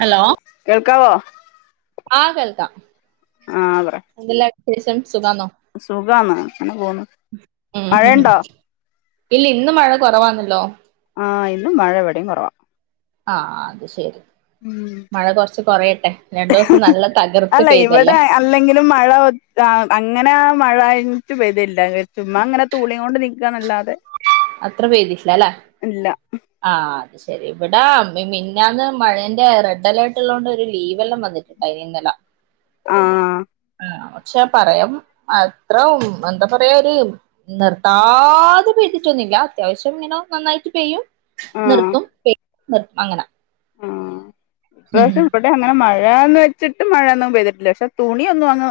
Hello കേൾക്കാവോ ആഹ് കേൾക്കാം ആഹ് പറ എന്തെല്ലാ വിശേഷം സുഖാന്നോ സുഖാന്ന് അങ്ങനെ പോന്ന് മഴണ്ടോ ഇല്ലേ ഇന്നും മഴ കൊറവാണല്ലോ. ആഹ് ഇന്നും മഴ ഇവടിം കൊറവാ. ആഹ് അത് ശരി ഉം മഴ കൊർച്ച് കൊറയട്ടെ. രണ്ടോസം നല്ല തകർത്ത് അല്ല പെയ്തല്ലേ. ഇവിടെ അല്ലെങ്കിലും മഴ അങ്ങനെ ആ മഴായിട്ട് പെയ്തില്ല ചുമ്മാങ്ങനെ തുൂളിങ്ങോണ്ട് നിക്ക്ആ ന്നല്ലാതെ അത്ര പെയ്ത്ട്ടില്ലാലെ ഇല്ല ആഹ് അ ശേരി ഇവിടാ മി മിന്നാന്ന് മഴന്റെ റെഡ് അലേർട്ട് ള്ളോൻണ്ട് ഒരു ലീവല്ലാം വന്നിട്ടുണ്ടായിനി ഇന്നല. ആഹ്. ആഹ് പക്ഷെ പറയം എത്ര ഉം എന്താ പറയാ ഒര് നിർത്താതെ പെയ്തിട്ടൊന്നുല്ല്യാ അത്യാവശ്യം ഇങ്ങന നന്നായിട്ട് പെയ്യും. ആഹ് ന്ന്ർത്തും പെയ് ന്ന്ർ അങ്ങനാ. ആഹ് ഇപ്രാവശ്യം ബടെ അങ്ങനെ മഴാന്ന് വെച്ചിട്ട് മഴൊന്നും പെയ്തിട്ടില്ല പക്ഷെ തുണി ഒന്നും അങ്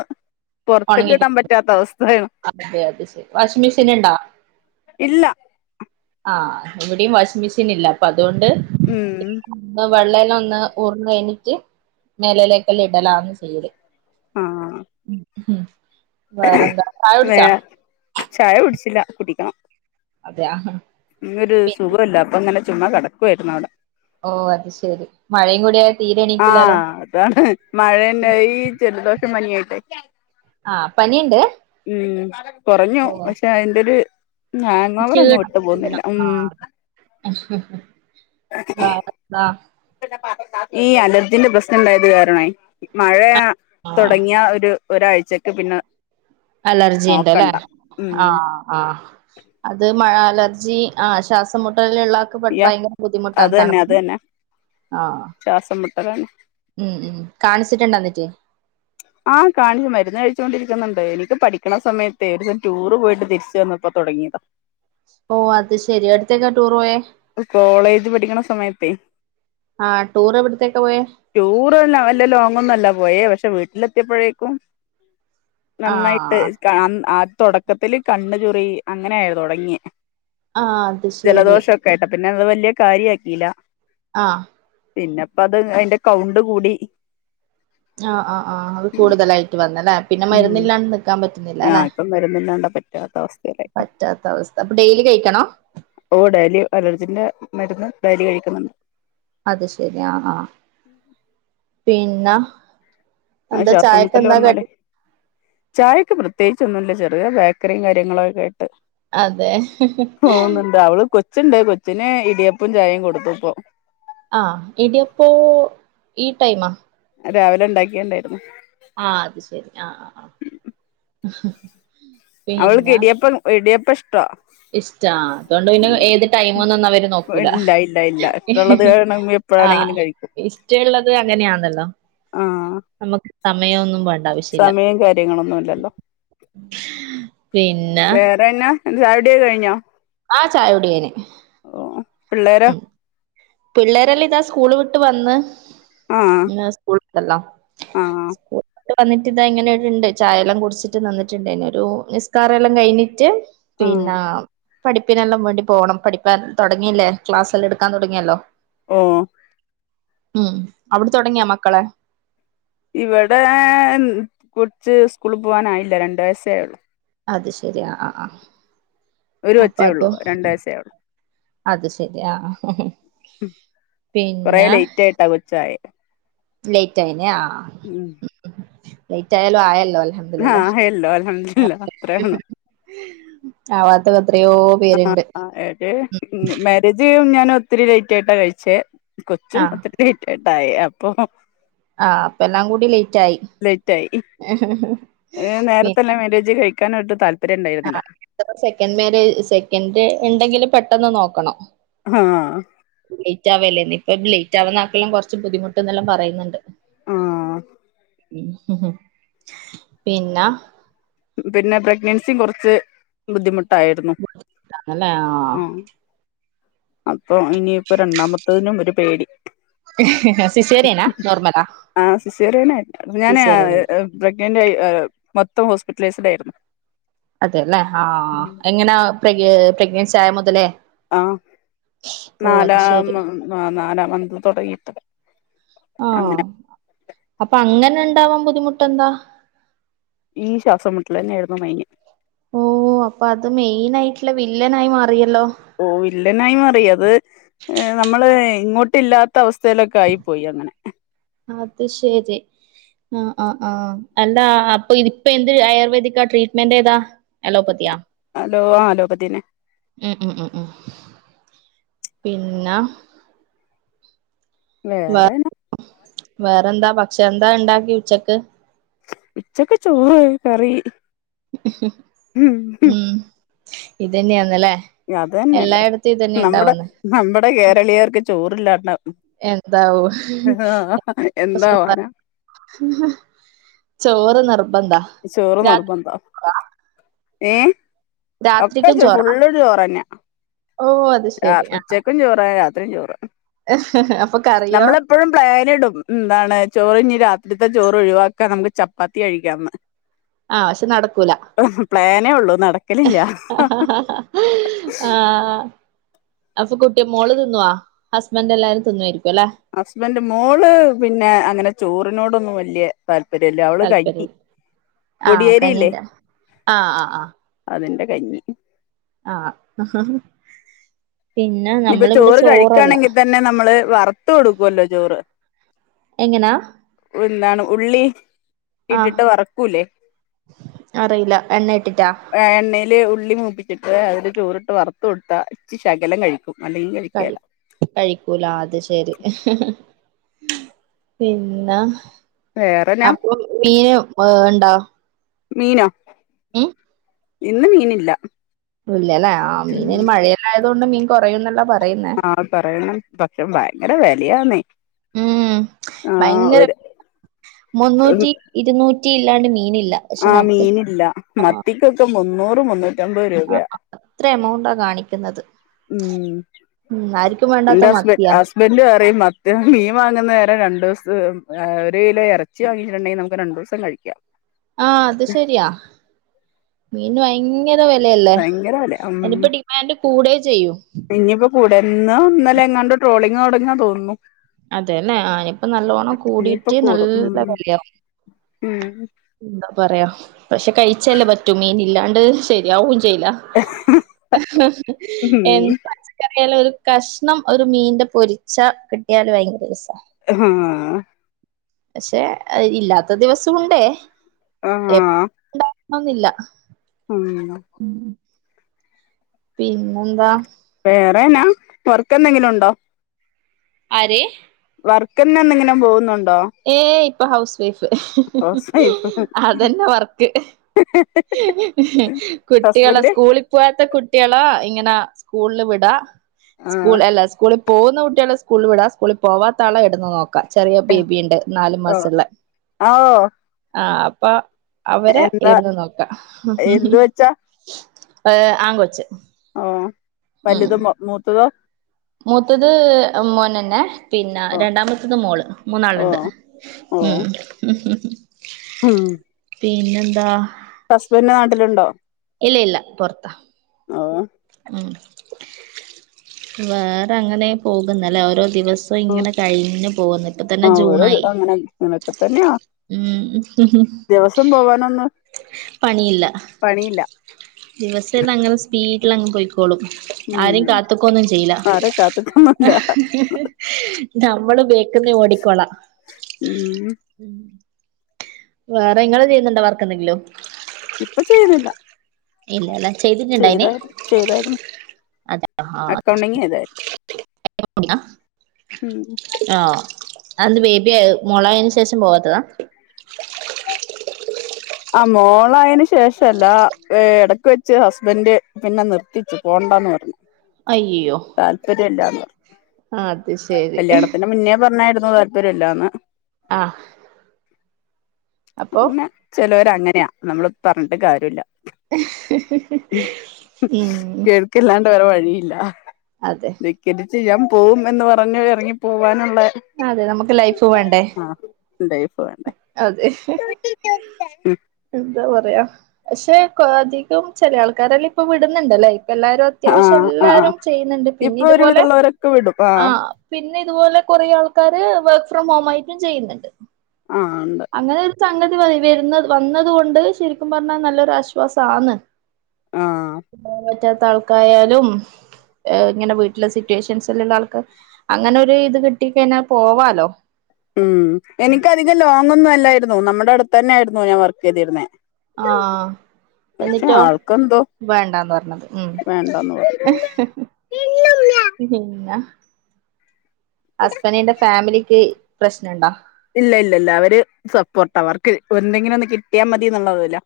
പൊർത്ത്ക്ക് ഉണങ്ങി ഇടാം കിട്ടും പറ്റാത്ത അവസ്ഥയാ അതെ അത് ശരി വാഷിംഗ് മെഷീൻ ഉണ്ടോ ഇല്ലാ ആഹ് ഇവിടേം വാഷിംഗ് മെഷീന് ഇല്ല അപ്പൊ അത്കൊണ്ട് ഉം വെള്ളല്ലാം ഒന്ന് ഊർന്ന് കയ്ഞ്ഞിറ്റ് മേലയിലേക്കെല്ലം ഇടലാന്ന് ചെയ്യല്. ആഹ് ഉം. വേറെന്താ ചായ വേ കുടിച്ചാ ചായ കുടിച്ചില്ല കുടിക്കണം. അതെയാ. ഇന്നൊരു പി സുഖല്ലാ അപ്പൊ ഇങ്ങനെ ചുമ്മാ കിടക്കുവായിര്ന്നു അവടെ. ഓഹ് അത് ശെരി മഴയും കൂടി ആയ തീരെ എണീക്കൂലാലോ ആഹ് അതാണ്. മഴന്നെ ഈ ജലദോഷം പനിയായിട്ടെ. ആഹ് പനീണ്ട്. ഉം കൊറഞ്ഞു പക്ഷെ അയിന്റെര് ഷീണം ഷീണം ആഹ് [unintelligible] ആഹ്. ഈ അലർജിന്റെ പ്രശ്നം ണ്ടായത് കാരണെയ് മഴാ ആഹ് തൊടങ്ങിയാ ഒര് ഒരാഴ്ചക്ക് പിന്നാ അലർജിണ്ട് ലെ ഉം ആഹ്. ആഹ്, അത് മഴ അലർജി ആഹ് ശ്വാസംമുട്ടല്ള്ള ക്ക് ഭ യാ ഭയങ്കര അത് ബുദ്ധിമുട്ടാണ് തന്നെ അത് തണുപ്പ് തന്നെ ആഹ്. ശ്വാസം മുട്ടലാണ് ഉം ഉം കാണിച്ച്ട്ട്ണ്ടാ ന്നിട്ട്? ആഹ്, കാണിച്ചു മരുന്ന് കഴിച്ചോണ്ടിരിക്കുന്നുണ്ട് എനിക്ക് പഠിക്ക്‌ണ സമയത്തേയ് ഒരു സം ടൂറ് പോയിട്ട് തിരിച്ച് വന്നപ്പ തൊടങ്ങിയതാ. ഓഹ് അത് ശെരി എവ്ടുത്തേക്കാ ടൂർ പോയേ? കോളേജ് പഠിക്ക്‌ണ സമയത്തേയ്. ആ ടൂർ എവിടത്തേക്കാ പോയേ ടൂറ് ല്ല വല്ല ലോങ്ങൊന്നും അല്ല പോയേ പക്ഷെ വീട്ട്ലെത്തിയപ്പോഴേക്കും ആ നന്നായിട്ട് സ്ക്കാം അൻ ആഹ് തൊടക്കത്തില് കണ്ണ് ചൊറി അങ്ങനേ തൊടങ്ങിയെ. ആഹ് അത് ശെരി. കേട്ടപ്പോ പിന്നെ അത്‌ വല്ല്യ കാര്യ ആക്കീലാ. ആഹ് പിന്നെപ്പ അത് അയിന്റെ കൗണ്ട് കൂടി. ആഹ് ആഹ് ആഹ് അത് കൂടുതലായിട്ട് വന്നല്ലേ, പിന്നെ മരുന്നില്ലാണ്ട് ന്ക്കാൻ പറ്റുന്നില്ലാലെ. മരുന്നില്ലാണ്ട് പറ്റാത്ത അവസ്ഥയിലായി. പറ്റാത്ത അവസ്ഥ, അപ്പൊ ഡെയിലി കയ്ക്കണോ? ഓഹ് ഡയലി അലർജിന്റെ മരുന്ന് ഡയലി കഴിക്കുന്നുണ്ട്. അത് ശെരി ആഹ് ആഹ് പിന്ന ആ എന്താ ശ്വാസം മുട്ടല് ചായക്കെന്താ വന്നാലേ കടി? ചായക്ക് പ്രത്യേകിച്ചൊന്നും ല്ല. ചെറിയ ബേക്കറിയും കാര്യങ്ങളൊ ഒക്കെ ആയിട്ട്. അതെ ഓഹ് ന്ന്ണ്ട് അവള് കൊച്ച് ണ്ട്. കൊച്ചിന് ഇടിയപ്പും ചായയും കൊടുത്തുപ്പൊ. ആഹ് ഇടിയപ്പോ ഈ ടൈമാ. രാവിലെ ഇണ്ടാക്കിയെ ഇണ്ടായിരുന്നു. ആഹ് അത് ശെരി ആഹ് ആഹ് ആഹ്. അവൾക്ക് ഇടിയപ്പം ഇടിയപ്പ ഇഷ്ടാ ഇഷ്ടാ. ആഹ്അതുകൊണ്ട് പിന്നെ ഏത് ടൈമാന്നൊന്നും അവര് നോക്കൂല. അത് കാരണം എപ്പഴാണെങ്കിലും കഴിക്കും. റ്റേള്ളത് അങ്ങനെയാണല്ലോ. ആഹ് നമുക്ക് സമയ ഒന്നും [unintelligible] സമയം കാര്യങ്ങളൊന്നുംല്ലല്ലോ. പിന്നെ വേറെന്നാ? അൻ്റെ ചായുട്യൊക്കെ കഴിഞ്ഞോ? ആഹ് ചായ കുടി കയ്ന്. ഓഹ്. പിള്ളേരോ? പിള്ളേരെല്ലാം ഇതാ സ്കൂള് വിട്ട് വന്ന് ആഹ് ഇന്ന് സ്കൂൾ [unintelligible] ല്ലാം ആഹ് സ്കൂൾ ട്ട് വന്നിട്ട്താ ഇങ്ങനെടെണ്ട്. ചായയെല്ലാം കുടിച്ചിട്ട് നിന്നിട്ട്ണ്ടായ്നൊരു നിസ്കാരം എല്ലാം കഴിഞ്ഞിട്ട് ആഹ് പിന്നാ പഠിപ്പിനെല്ലാം വേണ്ടി പോണം. പഠിപ്പാൻ തുടങ്ങിയില്ലേ ക്ലാസ് എല്ലാം എടുക്കാൻ തുടങ്ങിയല്ലോ. ഓഹ് ഉം അവിടെ തുടങ്ങിയാ മക്കള്? ഇവടെ കൊച്ച് സ്കൂളി പോവാനായില്ലാ രണ്ട് വയസ്സേ ആയൊള്ളൂ. അത് ശരി ആഹ് ആഹ്. ഒരു കൊച്ചേ ഉള്ളൂ രണ്ട് വയസേ ആയുള്ളൂ. അത് ശരി ആ ആ. കൊറെ പിന്നെ ലേറ്റ് ആയിട്ടാ കൊച്ചായേ. ലേറ്റ് ആയിന്യാ ആഹ് ആഹ്. ഉം ലേറ്റായാലും ആയല്ലോ അൽഹം ആഹ്യല്ലോ അൽഹംദുലില്ലാ അത്രേ ഒണു. ആവാത്ത ഇപെത്രയോ ആഹ് ആയത് മാരേജ് ഞാൻ ഒത്തിരി ലേറ്റ് ആയിട്ടാ കഴിച്ചേ. ആ കൊച്ചും ഒത്തിരി ലേറ്റായിട്ടാ ആയെ അപ്പൊ ആഹ് അപ്പ എല്ലാം കൂടി ലേറ്റ് ആയി. ലേറ്റ് പിന്നെ ഇപ്പെന്നെ മേരേജ് കഴിക്കാൻ ഒരു താല്പര്യണ്ടായിരുന്നില്ല. ആ സെക്കൻഡ് മേര് സെക്കൻഡ് ഇണ്ടെങ്കില് പെട്ടെന്ന് നോക്കണം. ഹാഹ്. ലേറ്റ് ആവല്ലേന്ന്. ഇപ്പം ലേറ്റ് ആവുന്ന ആക്കെല്ലാം കുറച്ച് ബുദ്ധിമുട്ട്ന്നെല്ലാം പറയുന്നുണ്ട്. ആഹ്. ഉം ഉഹും. പിന്ന പിന്നെ പ്രഗ്നൻസി കുറച്ച് ബുദ്ധിമുട്ടായിരുന്നു. അല്ല ആഹ് അപ്പം ഇനിയിപ്പ രണ്ടാമത്തതിനും ഒരു പേടി. സിശേറിയനാ നോർമലാ? ആഹ് സിസറേനായിരുന്നു ഞാന് സിസേറിയൻ പ്രഗ്നന്റ് ആയി ഏഹ് മൊത്തം ഹോസ്പിറ്റലൈസ്ഡ് ആയിരുന്നു. അതെല്ലേ ആഹ് എങ്ങനാ പ്രെഗ് പ്രഗ്നൻസി ആയ മുതലേ. ആഹ് ഓ അത് നാലാ ശരി നാലാം മന്ത് തൊടങ്ങീട്ട് ആഹ് അപ്പ അങ്ങനെ ഇണ്ടാവാം ബുദ്ധിമുട്ടെന്താ ഈ ശ്വാസം മുട്ടലന്നേയ്ന്നു മൈന് ഓഹ് അപ്പ അത് മെയിൻ ആയിട്ടുള്ള വില്ലനായി മാറിയല്ലോ ഓ വില്ലനായി മാറി അത് ഏ നമ്മള് ഇങ്ങോട്ട് ഇല്ലാത്ത അവസ്ഥയിലൊക്കെ ആയി പോയി അങ്ങനെ അത് ശരി ആ ആ് ആഹ് അല്ല അപ്പൊ ഇപ്പെ എന്ത് ആയുർവേദിക്കാ ട്രീറ്റ്മെന്റ് ഏതാ എലോപതിയാ. ഹലോ ആഹ് അലോപതീയന്നെ ഉം ഉം ഉം ഉം പിന്നാ വേ വേറെന വേറെന്താ പക്ഷെ എന്താ ഉണ്ടാക്കി ഉച്ചക്ക്. ഉച്ചക്ക് ചോറ്, കറി. ഉം ഇതന്നെയാന്നല്ലേ. അത് തന്നെയല്ലേ എല്ലായിടത്തും ഇ തന്നെ നമ്മുടെ ഇണ്ടാവന്ന്. നമ്മുടെ കേരളീയർക്ക് ചോറ്ഇല്ലാണ്ട. എന്താവും എന്താവാനാ [unintelligible] ചോറ് നിർബന്ധാ ചോറ് നിർബന്ധം ഏ ഒക്കെ രാത്രിക്കും ചോ ചോറാ ഫുള്ള്ചോറ്ന്നെ ഓ അത് ആ ശരി ഉച്ചക്കും ചോറാ രാത്രിയും ചോറ് അപ്പൊ കറിയോ? എപ്പോഴും പ്ലാനിടും ന്താണ് ചോറിനി രാത്രിത്തെ ചോറ് ഒഴിവാക്കാ നമുക്ക് ചപ്പാത്തി കഴിക്കാന്ന്. ആഹ് പക്ഷെ നടക്കൂല. പ്ലാനേ ഒള്ളൂ നട ആ ആഹ് ആഹാ അപ്പൊ കുട്ടിയെ മോള് തിന്നുവോ ഹസ്ബൻ് എല്ലാരും തിന്നുവായിരിക്കും ല്ലെ. ഹസ്ബന്ഡ് മോള് പിന്നെ അങ്ങനെ ചോറിനോടൊന്നും വല്ലിയേ താല്പര്യല്ല അവള് കഞ്ഞി താല്പര്യം ആഹ് പൊടിയേരിയില്ലേ. കനിണ്ട് ആഹ് ആഹ് ആഹ് അതിന്റെ കഞ്ഞി. ആഹ് ഹും. ഇനിയിപ്പ ചോറ് ചോറല്ല കഴിക്കാണെങ്കിൽ തന്നെ നമ്മള് വറുത്ത് കൊടുക്കൂല്ല ചോറ്. എങ്ങനാ എന്താണ് ഉള്ളി ആഹ ഇട്ടിട്ട് വറക്കൂലേ അറിയില്ല എണ്ണ ഇട്ടിട്ടാ എണ്ണയില് ഉള്ളി മൂപ്പിച്ചിട്ട് അതില് ചോറിട്ട് വറുത്ത് കൊടുത്ത ശകലം കഴിക്കും അല്ലങ്ക കഴി കഴിക്കൂല അത് ശരി പിന്ന വേറെന്നാ അപ്പൊ മീന ഏഹ് ണ്ടാ മീനോ മ് ഇന്ന് മീന് ഇല്ല ഇല്ലല്ലേ ആ മീൻന് മഴയല്ലായത് കൊണ്ട് മീൻ കുറയുംന്നല്ല പറയുന്നേ അഅ് പറയണം പക്ഷെ ഭയങ്കര വെലയാന്നേ ഊം ഭയങ്ങര മുന്നൂറ്റി ഇരുന്നൂറ്റി ഇല്ലാണ്ട് മീനില്ല. പക്ഷെ ആഹ് നമ്മള് മീനില്ല മത്തിക്കൊക്കെ മുന്നൂറും മുന്നൂ ആഹ് അത്ര എമൗണ്ടാ കാണിക്കുന്നത് ന്നാലും ന്റ ഹസ്ബൻ ഹസ്ബന്റ് പറയും മ ദ മീൻ വാങ്ങുന്നേരം രണ്ടോസം അ ഒരു കിലോ എറച്ചി വാങ്ങിട്ടുണ്ടെങ്കി നമുക്ക് രണ്ടു സം കഴിക്കാം. ആഹ് അത് ശരിയാ മീന്ന് ഭയ ങ്ങര വെലയല്ലേ ഭയങ്കര വിലയാ എനിപ്പടി അയ്ന്റെ കൂടെ ചെയ്യൂ. ഇന്നിപ്പോ കൂടെ ന്നോ ന്നലെ എങ്ങാണ്ട് ട്രോളിങ്ങ് തൊടങ്ങാ തോന്നുന്നു. അതെന്നെ ആ നിപ്പം നല്ലോണം ഇനിയിപ്പ കൂടിട്ട് കൂടും നല്ല വെലയാവും. ഉം എന്താ പറയാ പക്ഷെ കഴിച്ചല്ലേ പറ്റു മീനില്ലാണ്ട് ശരിയാവും ചെയ്യില. ഉം എൻക് പച്ചക്കറി ക്കറിയാലോ ഒരു കഷ്ണം ഒരു മീന്റെ പൊരിച്ച കിട്ടിയാല് ഭയങ്കര രസാ എഹും ആഹ് പക്ഷെ ഇല്ലാത്ത ദിവസൊം ഉണ്ടേ എപൊ ആഹ് ഉണ്ടാകണെന്നില്ല [inaudible] പിന്നെന്താ? വേറെനാ വർക്കെന്തെങ്കിലുണ്ടോ? ആര്? വർക്ക്ന്നെന്നങ്ങിനും പോകുന്നുണ്ടോ? ഏയ് പ്പൊ ഹൗസ് വൈഫ് ഹൗസ് വൈഫ് അതന്നെ വർക്ക്. കുട്ടികളെ ഹസ്ബൻഡ് സ്കൂളി പോവാത്ത കുട്ട്യള ഇങ്ങന സ്കൂൾല് വിടാ സ്കൂൾ ആഹ് അല്ല സ്കൂളി പോകുന്ന കുട്ട്യൾ സ് സ്കൂളിൽ വിടാ സ്കൂളിൽ പോവാത്താളാ ഇട്ന്ന് നോക്കാം ചെറിയ ബേബിണ്ട് നാല് ഓ മാസള്ള ഓ ആഹ് അപ്പൊ അവരെ എന്താ ഇടുന്ന് നോക്കാ എന്ത് വെച്ചാ ഏഹ് ആങ്കൊച്ച് ഓഹ് ഉം വലുത് മൊ മൂത്തതോ? മൂത്തത് എ മോനെന്നെ പിന്ന ഓ രണ്ടാമത്തത് മോള് ഓ മൂന്നാള്ണ്ട്. ഓ ഉം ഉം പിന്നെന്താ? പ്പസ്ബന്റ് നാട്ടില്ണ്ടോ? ഇല്ല ഇല്ല പൊറത്ത അ അ ഉം വേറങ്ങനെ പോകുന്നല്ലേ ഓരോ ദിവസ് പ്പൊ ഓ ഇങ്ങനെ കഴിഞ്ഞു പോകുന്നു ഇപ്പൊ തന്നെ ആ ഓരോ ജൂണായി. അങ്ങനെ അങ്ങനൊക്കെ തന്നെയാ ഉം ദിവസം പോവാനൊന്ന് പണിയില്ല ദിവസെന്നങ്ങനെ സ്പീഡിലങ്ങ് പോയിക്കോളും. ആരെയ് ഉം കാത്ത്ക്കൊന്നും ചെയ്യ്ല. ആരെ കാത്ത്ക്കൊന്നുല്ല ഞമ്മള് ബേക്ക്ന്ന് ഓടിക്കോളാ ഉം വേറെ ഇങ്ങള് ചെയ്യുന്നുണ്ടോ വർക്കെന്തെങ്കിലും? ഇപ്പ ചെയ്യുന്നില്ല. ചെയ്തിട്ടുണ്ടായിന് ചെയ്താരു ചെയ്താരുന്നു. അതെ ആഹ് അക്കൗണ്ടിംങ്ങെയ്തായ് ഉം ആഹ് അതെന്ത് ബേബിയാ മോളായേന് ശേഷം പോവാത്തതാ? ആ മോളായേന് ശേഷവല്ല ഇടക്ക് വെച്ച് ഹസ്ബൻ്റ് പിന്നെ നിർത്തിച്ചു പോണ്ടാന്ന് പറഞ്ഞു അയ്യോ താല്പര്യയില്ലാന്ന് പറഞ്ഞു അത് ശരി കല്യാണത്തിന്റെ മുന്നേ പറഞ്ഞായിരുന്നു താല്പര്യം മില്ലാന്ന് ആഹ് അപ്പൊ അങ്ങന്നെ ചെലോര് അങ്ങനെയാ നമ്മള് പറഞ്ഞിട്ട് കാര്യവില്ല ഉം നിക്കല്ലാണ്ട് വേറെ വഴിയില്ല അതെ ധിക്കരിച്ച് ഞാൻ പോവും എന്ന് പറഞ്ഞു എറങ്ങി പോവാനുള്ളെ അതെ നമുക്ക് ലൈഫ് വേണ്ടേ ലൈഫ് വേണ്ടേ അതെ എന്താ പറയാ പക്ഷെ കൊ അധി കം ചെല ആൾക്കാരെല്ലാം ഇപ്പൊ വിട്ന്ന്ണ്ട് അല്ലേ? ഇപ്പെല്ലാരും അത്യാവിശ്യം ആഹ് ആഹ് എല്ലാരും ചെയ്യുന്നുണ്ട് ഇപ്പൊ പിന്നിതുപോലെ ഒരുവിധമുള്ളവരൊക്കെ വിടും ആഹ് പിന്നെ ഇതുപോലെ കൊറേ ആൾക്കാര് വർക്ക് ഫ്രം ഹോംമായിട്ടും ചെയ്യുന്നുണ്ട് ആഹ് ഉണ്ട് അങ്ങനെ ഒരു സംഗതി വര് വരുന്നത് വന്നത് കൊണ്ട് ശരിക്കും പറഞ്ഞാ നല്ലൊരു ആശ്വാസാന്ന് ആഹ് പോവാൻ പറ്റാത്ത ആൾക്കായാലും ഏഹ് ഇങ്ങനെ വീട്ടിലെ സിറ്റുവേഷൻസ്ല്ല്ള്ള ആൾക്ക് അങ്ങനെ ഒരു ഇത് കിട്ടി കയ്ഞാ പോവാലോ ഉം എനിക്കധികം ലോങ്ങൊന്നും അല്ലായിരുന്നു നമ്മുടെ അടുത്തന്നായിരുന്നു ഞാൻ വർക്ക് ചെയ്തിരുന്നേ ആഹ് പക്ഷെ എന്നിട്ടോ? ആൾക്കെന്തോ വേണ്ടാന്ന് പറഞ്ഞത് ഉം വേണ്ടന്ന് പറഞ്ഞു പിന്നെ ഹസ്ബഡിന്റെ ഫാമിലിക്ക് പ്രശ്നണ്ടോ? ഇല്ല ഇല്ലല്ല അവര് സപ്പോർട്ടാ അവർക്ക് എന്തെങ്കിലൊന്ന് കിട്ടിയാ മതി എന്നുള്ളതില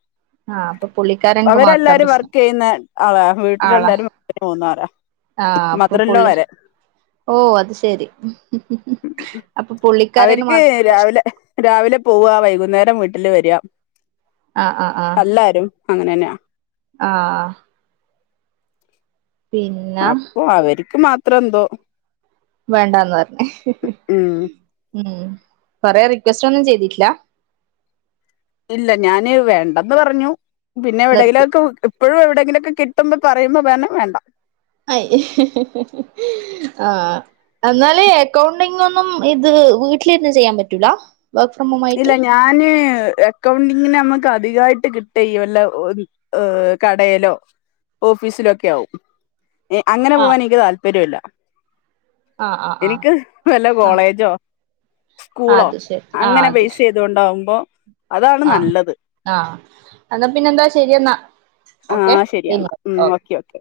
ആഹ് അപ്പൊ പുള്ളിക്കാരൻക്ക് മാത്ര അവരെല്ലാരും പ്രശ്നം വർക്ക് ചെയ്യുന്ന ആളാ ആളാ വീട്ടിലെല്ലാരും വർക്ക് ചെയ്യാൻ പോകുന്നവരാ ആഹ് അപ്പൊ പുള്ളി ഓഹ് അത് ശെരി അപ്പൊ പുള്ളിക്കാരന് മാ ക്കെ രാവിലെ രാവിലെ പോവ്വാ വൈകുന്നേരം വീട്ടില് വെര ആഹ് ആഹ് ആഹ് എല്ലാരും അങ്ങനെ തന്നെയ ആഹ് പിന്നെ അപ്പൊ അവരിക്ക് മാത്രന്തോ വേണ്ടാന്ന് പറഞ് ഉം കൊറേ റിക്വസ്റ്റ് ഒന്നും ചെയ്തിട്ടില്ല? ഇല്ല ഞാന് വേണ്ടെന്ന് പറഞ്ഞു പിന്നെ നിർത്തി എവിടെങ്കിലൊക്കെ ഇപ്പ ഴും എവിടെങ്കിലൊക്കെ കിട്ടുമ്പം പറയുമ്പോ പറഞ്ഞു വേണ്ട അയ് ആഹ് എന്നാല് അക്കൗണ്ടിംങ്ങൊന്നും ഇത് വീട്ടിലിരുന്ന് ചെയ്യാൻ പറ്റൂല വർക്ക് ഫ്രം ഇല്ല ഹോമായിട്ട്? ഞാന് ഏഹ് അക്കൗണ്ടിങ്ങിന് നമ്മക്ക് അധികായിട്ട് കിട്ട ഈ വല്ല ഏഹ് കടേലോ ഓഫീസിലൊക്കെയാവും എഹ് അങ്ങനെ പോവാനെനിക്ക് താല്പര്യവില്ല ആഹ് ആഹ് ആഹ് എനിക്ക് വല്ല കോളേജോ ആഹ് സ്കൂളോ അത് ശരി ആഹ് അങ്ങനെ അത് ശരി ചെയ്ത് കൊണ്ടാവുമ്പോ അതാണ് ആഹ് നല്ലത് ആഹ് എന്നാ പിന്നെന്താ ശരിയെന്ന ആഹ് ശരിയെന്ന ഉം ഓക്കെ ഓക്കെ